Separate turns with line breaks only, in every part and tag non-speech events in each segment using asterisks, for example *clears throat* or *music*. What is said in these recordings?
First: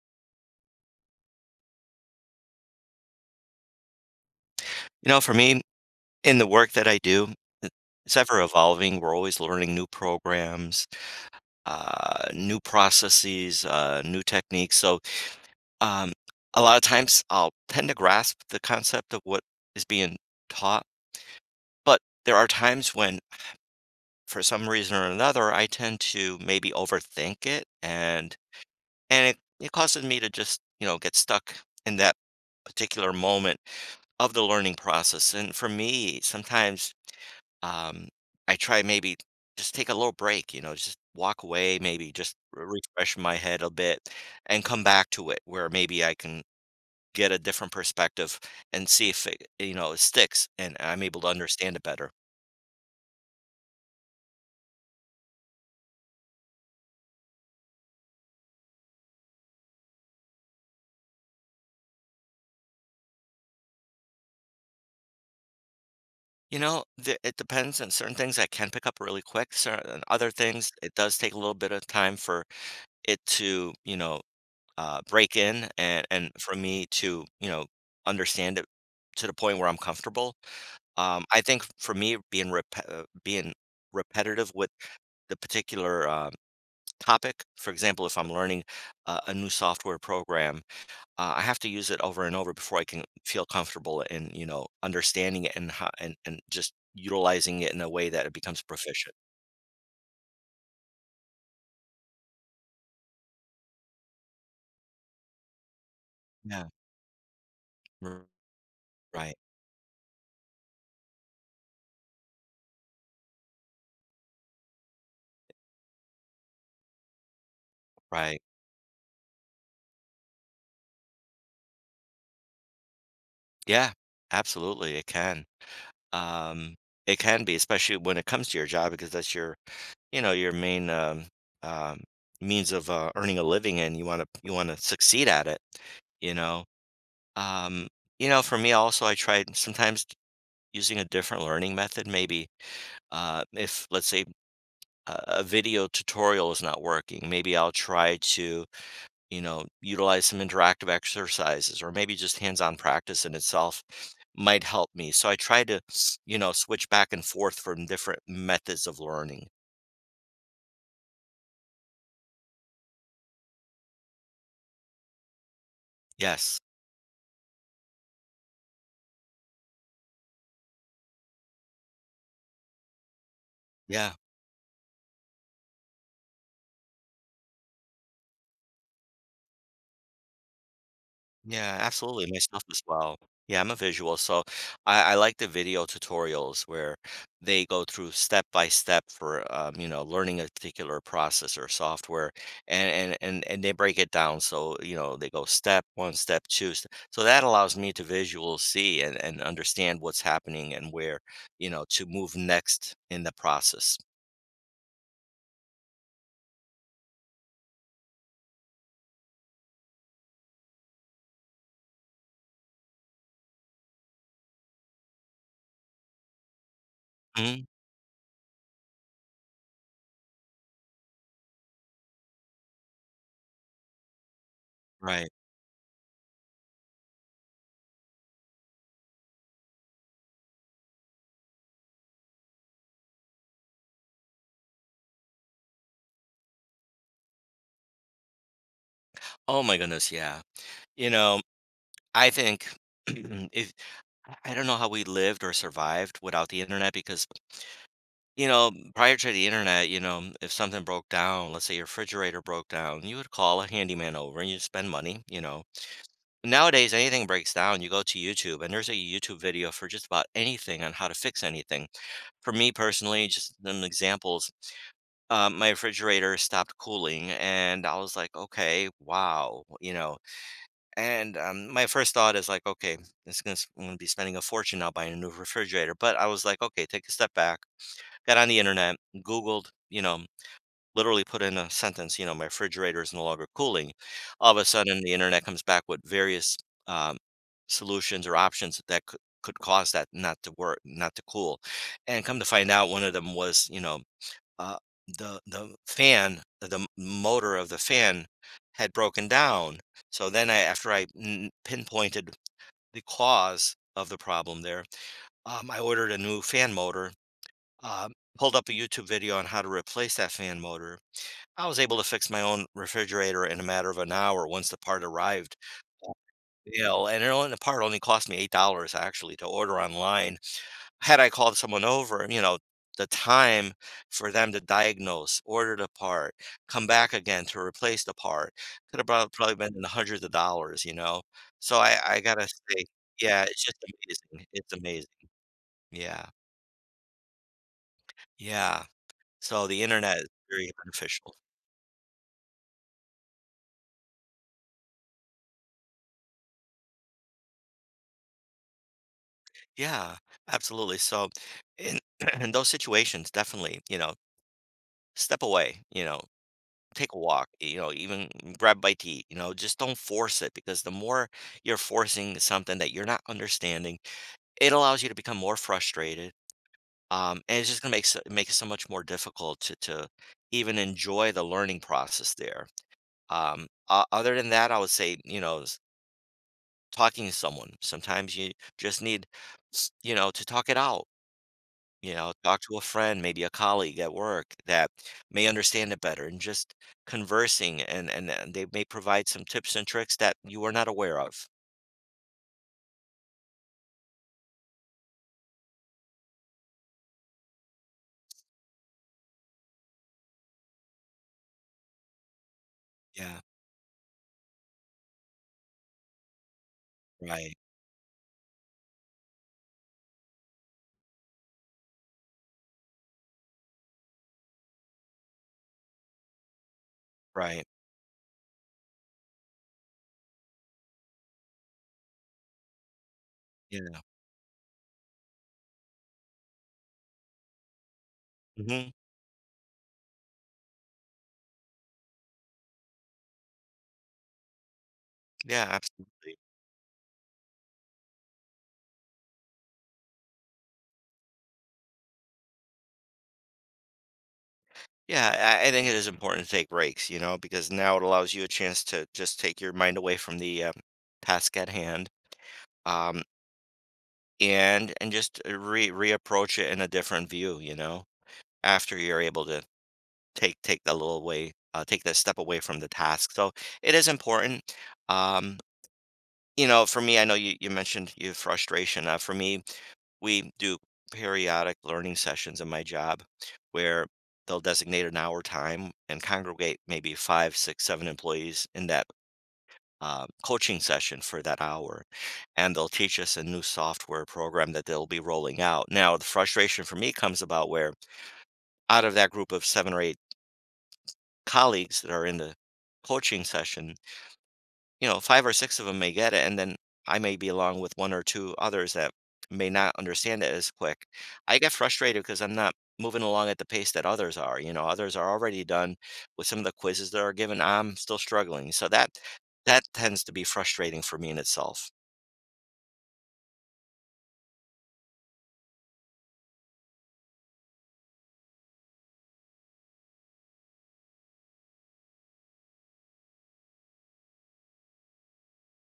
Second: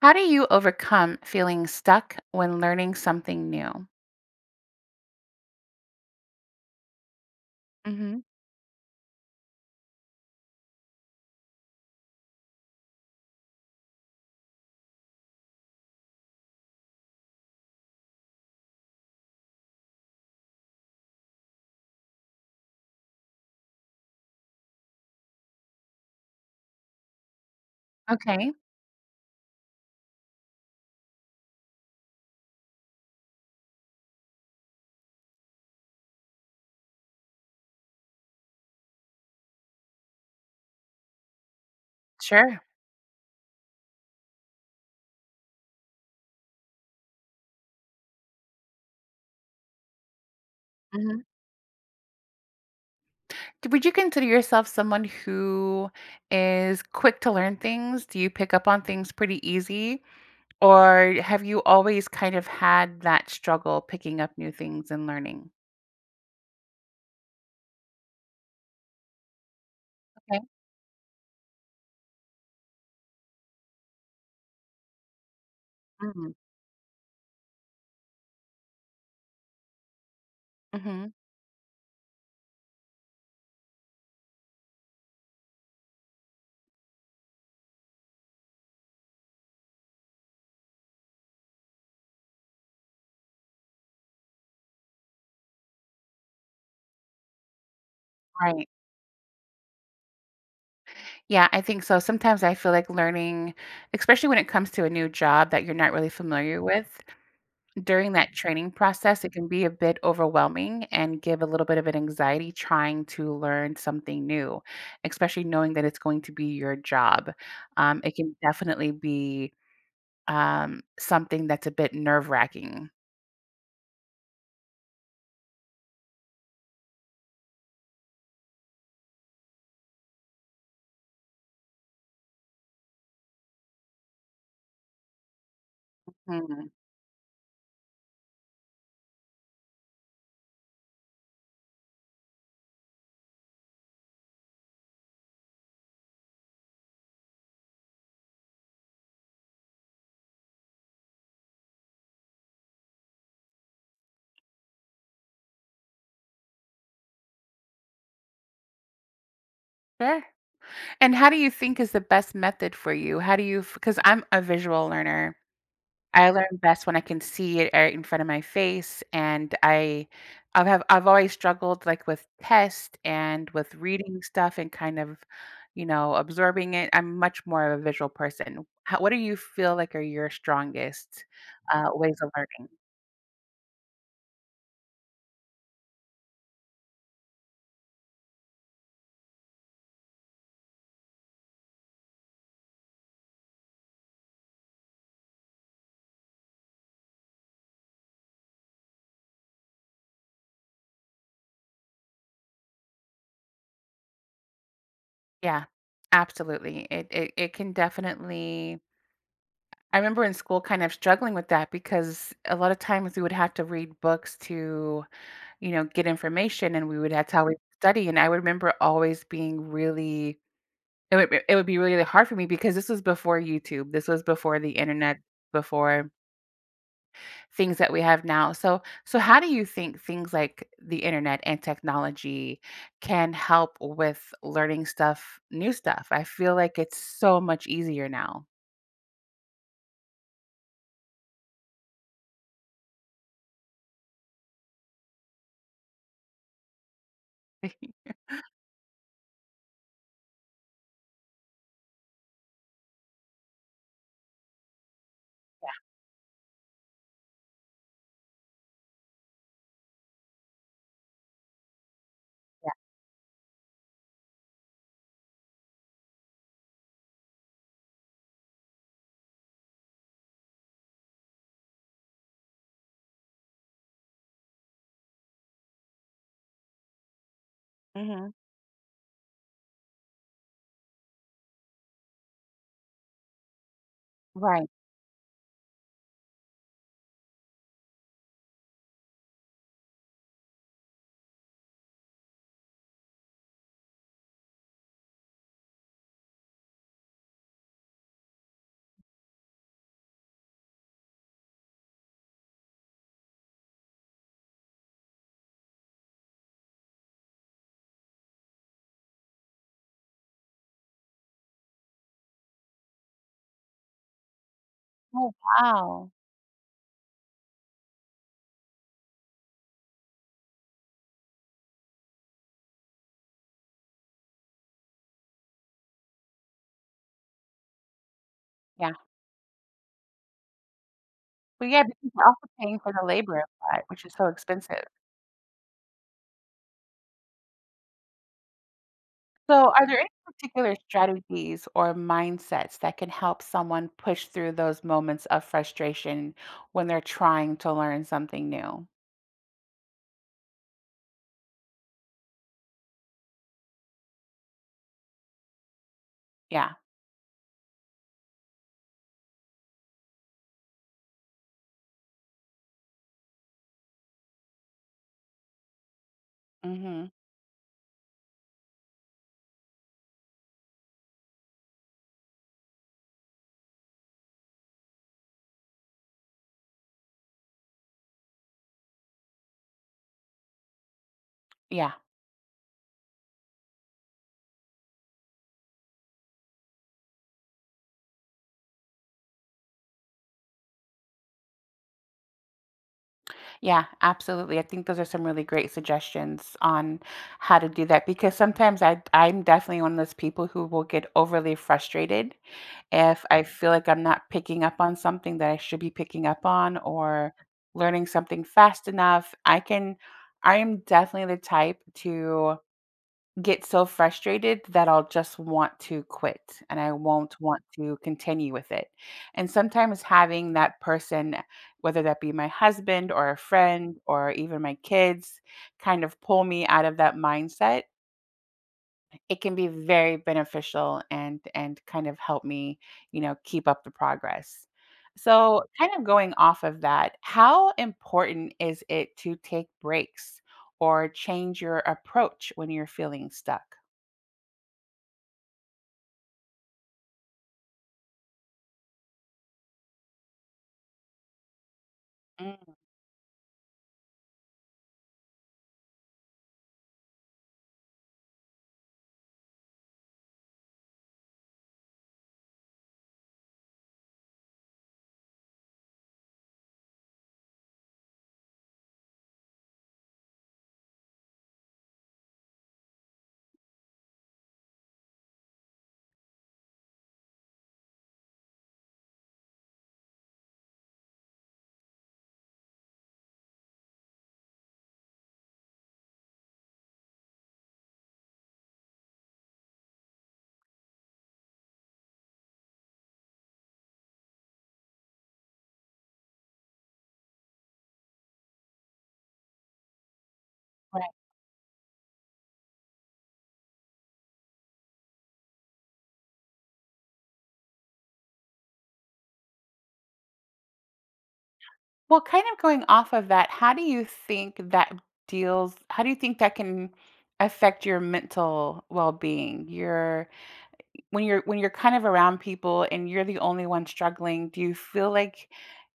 How do you overcome feeling stuck when learning something new?
You know, for me, in the work that I do, i- it's
Hmm.
ever evolving. We're always learning new programs, new processes, new techniques. So, um, a lot of times I'll tend to grasp the concept of what is being taught, but there are times when, for some reason or another, I tend to maybe overthink it, and
Okay,
and it, it causes me to just get stuck in that particular moment of the learning process. And for me, sometimes Um, I try maybe just take a little break, you know, just walk away, maybe just
sure.
refresh my head a bit and come back to it where maybe I can get a different perspective and see if it, you know, it sticks and I'm able
Hmm.
to understand it better.
Would you consider yourself someone who is quick to learn things? Do you pick up on things pretty easy? Or have you always kind of had that struggle picking up new things and learning?
You know, it depends on certain things I can pick up really quick. Certain other
Okay.
things, it does take a little bit of time for it to, you know, break in and,
Hmm.
and for me to, you know, understand it to the point where I'm comfortable.
Hmm.
I think for me, being being repetitive with the particular topic, for example, if I'm learning a new software program, I have to use it over and over before I can feel comfortable in understanding it and ho- and just utilizing it in a way that it becomes
Right.
proficient.
Yeah, I think so. Sometimes I feel like learning, especially when it comes to a new job that you're not really familiar
Yeah.
with. During
r-
that training process, it
Right.
can be a bit overwhelming and give a little bit of an anxiety trying to learn something new, especially knowing that it's going to be your job. It can
Right.
definitely be something that's a bit nerve wracking.
Yeah. Absolutely. It can. Um, it can be, especially when it comes to your job, because that's your your main, um, means of, earning a living and you wanna succeed at it, you know?
Mhm.
Um, you know, for me also, I tried sometimes using a different learning method, maybe, if, let's say, a video tutorial is not working, maybe I'll try to, you know, utilize some interactive exercises or maybe just hands-on practice in itself might help me. So I try to, you know, switch back and forth from different methods of learning.
Sure. And how do you think is the best method for you? How do you, because I'm a visual learner, I learn
Yes.
best when I can see it right in front of my face, and I I've have I've always struggled, like, with tests and with
Yeah.
reading stuff and kind of, you know, absorbing it. I'm much more of a visual person. How, what do you feel like are your strongest,
Yeah,
ways of
absolutely. Myself
learning?
as well. Yeah, I'm a visual, so I like the video tutorials where they go through step by step for you know learning a particular process or software, and they break it down. So you know they go step one, step two. So that allows me to visual see and understand what's happening and where you know to move next in the process.
Yeah, absolutely. It can definitely, I remember in school kind of struggling with that because a lot of times we would have to read books to, you know, get information and we would, that's how we
Mhm.
study, and I remember always being really, it would be really hard for me because this was before YouTube, this was before the internet,
Right.
before things that we have now. So, so how do you think things like the internet and technology can help with learning stuff, new stuff? I feel like it's so much easier now.
Oh my goodness. Yeah. You know, I think. *clears throat* if I don't know how we lived or survived without the internet because, you know, prior to the internet, you know, if something broke down, let's say your refrigerator broke down, you would call a handyman over and you'd spend money, you know. Nowadays, anything breaks down, you go to YouTube and there's a YouTube video for just about anything on how to fix anything. For me personally, just some examples, my refrigerator stopped cooling and I was like, okay, wow, you know. And my first thought is like, okay, this gonna, I'm going to be spending a fortune now buying a new refrigerator. But I was like, okay, take a step back.
Mhm.
Got on the internet, Googled, you know, literally put in a sentence, you know, my refrigerator is no longer cooling. All of a
Right.
sudden, the internet comes back with various um, solutions or options that could cause that not to work, not to cool. And come to find out, one of them was, you know, uh, the fan, the motor of the fan had broken down. So then after I pinpointed the cause of the problem there, I ordered a new fan motor, uh, pulled up a YouTube video on how to replace that fan motor. I was able to fix my own refrigerator in a matter of an hour once the part
Oh,
arrived.
wow.
You know, and the part only cost me $8 actually to order online had I called someone over, you know, the time for them to diagnose, order the part, come back again to replace the part
Yeah.
could have probably been in the hundreds of dollars, you know?
But
So
yeah,
I
because
I
you're
gotta
also paying
say
for the labor
yeah,
of
it's just
that, which is so
amazing. It's
expensive.
amazing. Yeah. Yeah. So
So,
the
are there any
internet is very
particular
beneficial.
strategies or mindsets that can help someone push through those moments of frustration when they're trying to learn something new?
Yeah, absolutely. So in *clears throat* in those situations, definitely, you know, step away, you know?
Yeah.
Take a walk, you know, even grab a bite to eat, you know, just don't force it because the more you're forcing something that you're not understanding, it allows you to become more frustrated.
Hmm.
And it's just going to make, make it so much more difficult to even enjoy the learning process there. Other than that, I would say, you know, talking to someone. Sometimes you just need, you know, to talk it out
Yeah.
you know, talk to a friend, maybe a colleague at work that may understand it better and just conversing and they may provide some tips and tricks that you are not aware of.
Yeah. Absolutely. I think those are some really great suggestions on how to do that because sometimes I'm definitely one of those people who will get overly frustrated. If
Yeah,
I feel like I'm not picking up on something that I should be picking up on or
right,
learning something fast enough, I can, I am definitely the type to get so frustrated that I'll just want to quit and I won't want
right.
to continue with it. And sometimes having that person, whether that be my husband or a friend
Yeah.
or even my kids, kind of pull me out of that mindset,
Hmm.
it can be very beneficial and kind of help me, you know, keep up the progress. So,
Yeah,
kind of going
absolutely.
off of that, how important is it to take breaks or change your approach when you're feeling stuck?
Yeah, I think it is important to take breaks, you know, because now it allows you a chance to just take your mind away from the task at hand,
Mm,
um, and just re reapproach it in a different view, you know, after you're able to take a little away, take that step away from the task. So it is important. Um, you know, for me, I know you mentioned your frustration. For me, we do periodic learning sessions in my job where they'll designate an hour time and congregate maybe five, six, seven employees in that coaching session for that hour. And they'll teach us a new software program that they'll be rolling out. Now, the frustration for me comes about where out of that group of seven or eight colleagues that are in the coaching session, you know, 5 or 6 of them may get it, and then I may be along with 1 or 2 others that may not understand it as quick.
right.
I get frustrated because 'cause I'm not moving along at the pace that others are, you know, others are already done with some of the quizzes that are given, I'm still struggling, so that tends to be frustrating for me in itself.
Well, kind of going off of that, how do you think that can affect your mental well-being? Your, when you're kind of around people and you're the only one struggling, do you feel like,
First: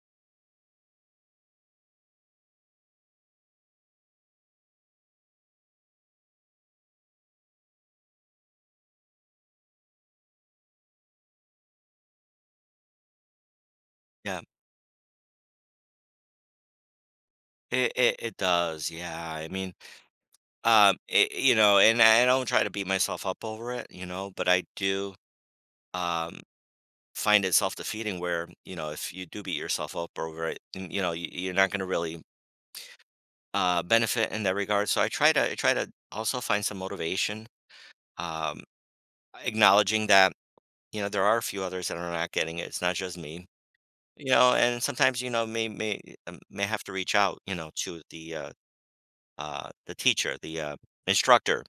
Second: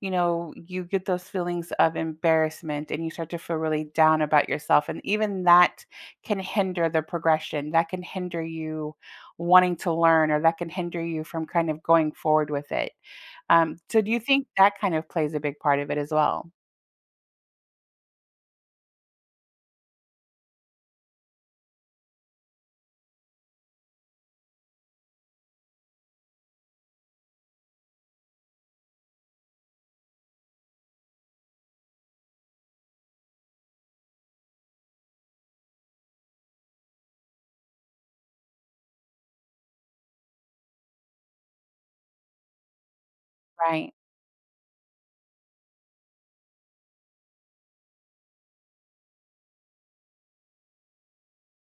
you know, you get those feelings of embarrassment and you start to feel really down about yourself, and even that can hinder the progression. That can hinder you wanting to learn or that can hinder you from kind of going forward with it. So do you
Yeah.
think that kind of plays a big part of it as well?
It does, yeah, I mean, it you know, and I don't try to beat myself up over it, you know, but I do, um find it self-defeating where you know if you do beat yourself up over it and, you know you're not going to really benefit in that regard, so I try to also find some motivation, um, acknowledging that you know there are a few others that are not getting it, it's not just me,
Right.
you know, and sometimes you know may have to reach out you know to the teacher, the instructor,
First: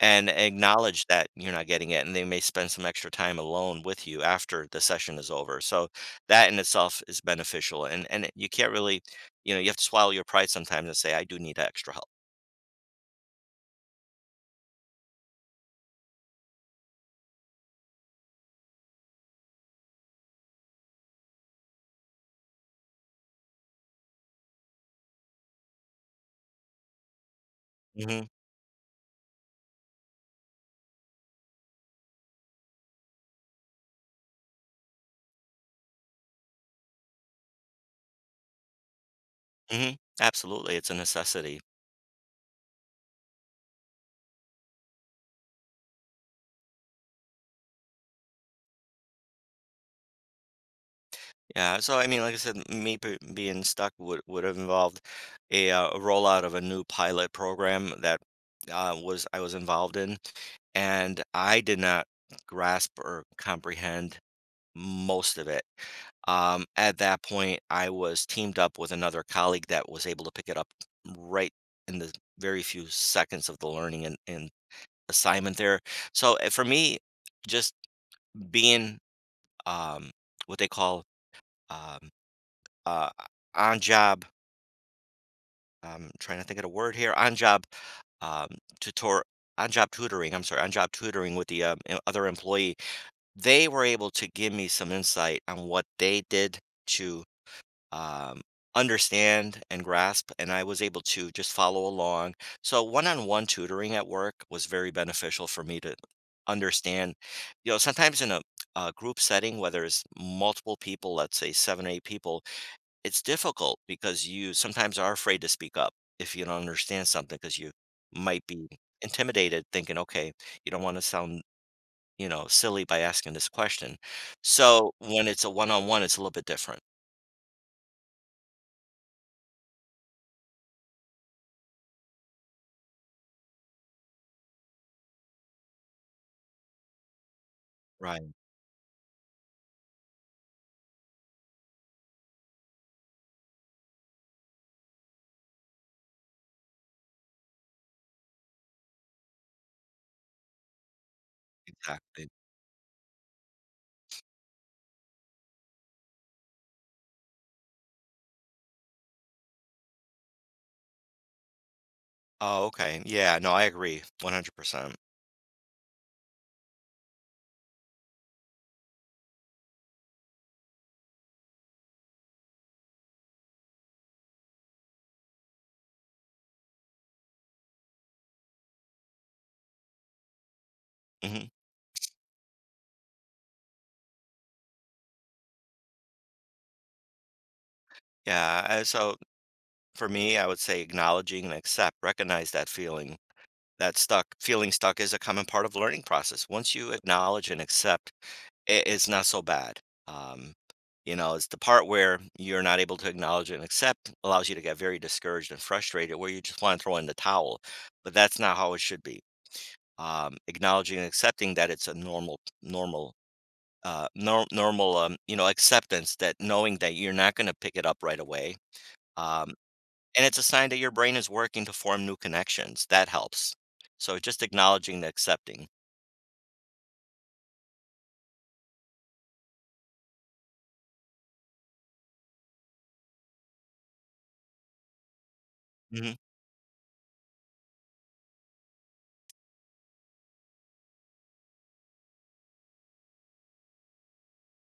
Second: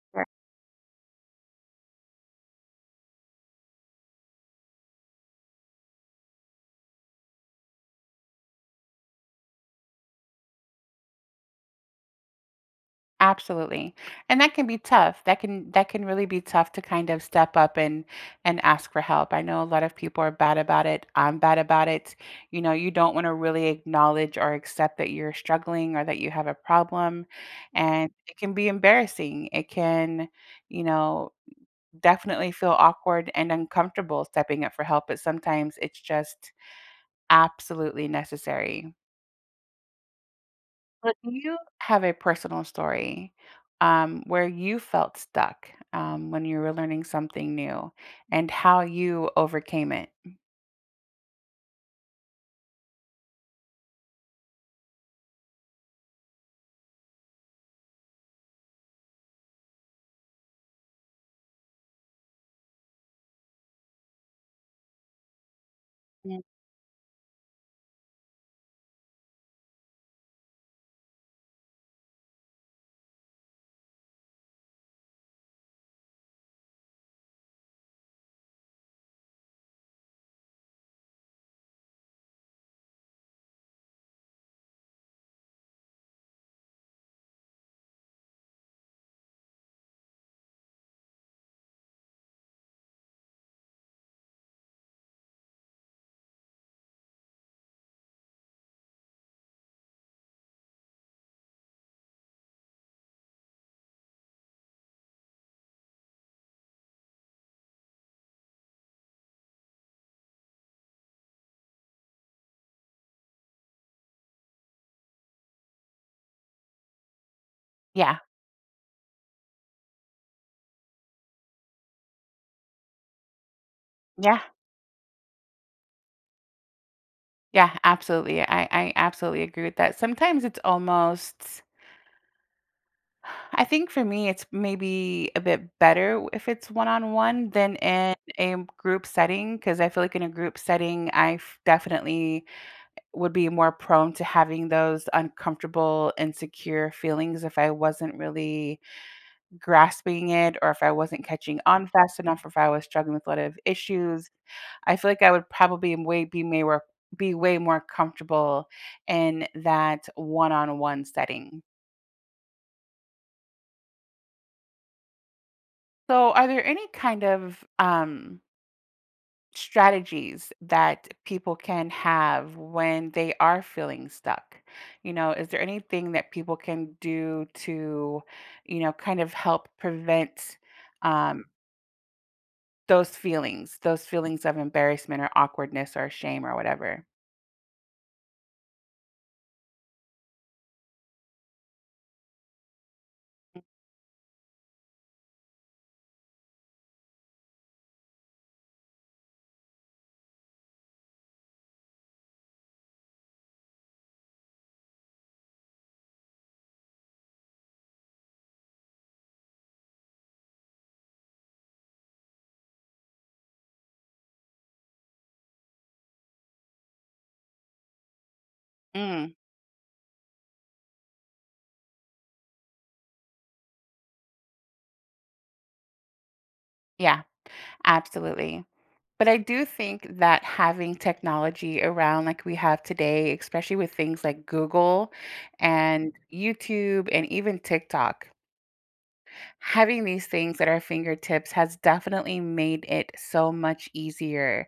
and acknowledge that you're not getting it, and they may spend some extra time alone with you after the session is over. So that in itself is beneficial, and you can't really, you know, you have to swallow your pride sometimes and say, "I do need extra help."
Absolutely. And that can be tough. That can, that can really be tough to kind of step up and ask for help. I know a lot of people are bad about it. I'm bad about it. You know, you don't want to really acknowledge or accept that you're struggling or that you have a problem. And
Hmm.
it can be embarrassing. It can, you know, definitely feel awkward and uncomfortable stepping up for help, but sometimes it's just absolutely necessary.
Hmm. Absolutely, it's a necessity.
Have a personal story, where you felt stuck when you were learning something new and how you overcame it.
Yeah. So I mean, like I said, me being stuck would have involved a rollout of a new pilot program that was I was involved in, and I did not grasp or comprehend most of it.
Mm.
At that point, I was teamed up with another colleague that was able to pick it up right in the very few seconds of the learning and assignment there. So for me, just being um, what they call um, uh, on job, I'm trying to think of the word here, on job um, tutor, on job tutoring, I'm sorry, on job tutoring with the other employee, they were able to give me some insight on what they did to um, understand and grasp, and I was able to just follow along. So one-on-one tutoring at work was very beneficial for me to understand. You know, sometimes in a group setting where there's multiple people, let's say seven or eight people, it's difficult because you sometimes are afraid to speak up if you don't understand something because you
Yeah,
might be intimidated, thinking, okay, you don't want to sound silly by asking this question,
yeah,
so when it's a one-on-one it's a little bit different.
yeah, absolutely. I absolutely agree with that. Sometimes it's almost, I think for me, it's maybe a bit better if it's one on one than in
Right.
a group setting, because I feel like in a group setting, definitely would be more prone to having those uncomfortable, insecure feelings if I wasn't really grasping it or if I wasn't catching on fast
Exactly.
enough or if I was struggling with a lot of issues, I feel like I would probably way be may work be way more comfortable in that one-on-one setting.
Oh, okay. Yeah, no, I agree 100%.
So are there any kind of strategies that people can have when they are feeling stuck? You know, is there anything that people can do to, you know, kind of help prevent um
Mhm.
those feelings, those feelings of embarrassment or awkwardness or shame or whatever.
Yeah, so for me, I would say recognize that feeling.
Mm.
That stuck feeling stuck is a common part of learning process. Once you acknowledge and accept, it, it's not so bad. Um, you know, it's the part where you're not able to acknowledge and accept allows you to get very discouraged and frustrated, where you just want to throw in the towel. But that's not how it should be. Acknowledging and accepting that it's a normal normal nor- normal, you know, acceptance that knowing that you're not going to pick it up right away.
Mm,
Um, and it's a sign that your brain is working to form new connections. That helps. So just acknowledging the accepting.
yeah, absolutely. But I do think that having technology around like we have today, especially with things like Google and
Hmm.
YouTube and even TikTok, having these things at our fingertips has definitely made it so much easier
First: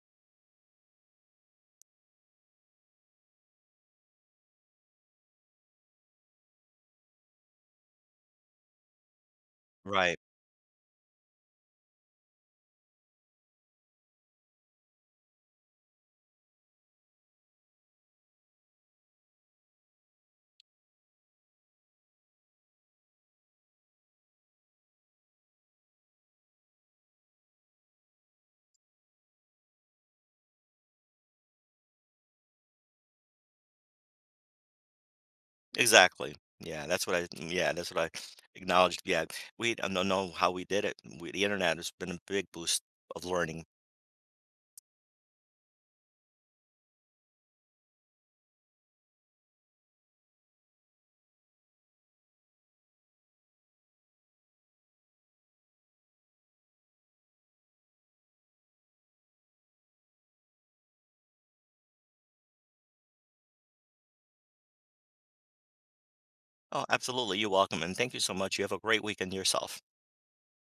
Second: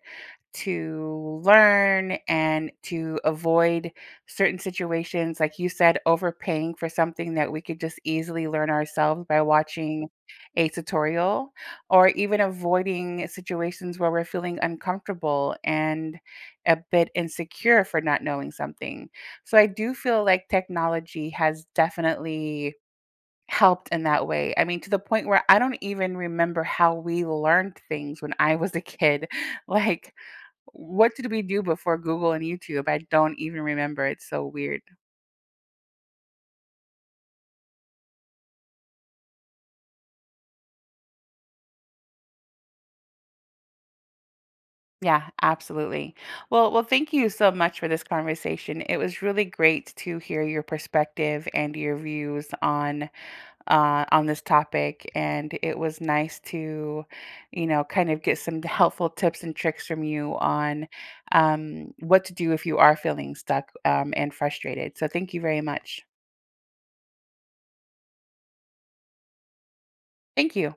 to learn and to avoid certain situations, like you said, overpaying for something that we could just easily learn ourselves by watching
Right.
a tutorial, or even avoiding situations where we're feeling uncomfortable and a bit insecure for not knowing something. So I do feel like technology has definitely helped in that way. I mean, to the point where I don't even remember how we learned things when I was a kid. *laughs* Like, what did we do before Google and YouTube? I don't even remember. It's so weird.
Exactly. Yeah. That's what I, mm, yeah, that's what I acknowledged. Yeah. We I don't know how we did it. We, the internet has been a big boost of learning.
Yeah, absolutely. Well, thank you so much for this conversation. It was really great to hear your perspective and your views on, on this topic, and it was nice to, you know, kind of get some helpful tips and tricks from you on, what to do if you are feeling stuck, and frustrated. So, thank you very much.
Oh, absolutely. You're welcome. And thank you so much. You have a great weekend yourself.
Thank you.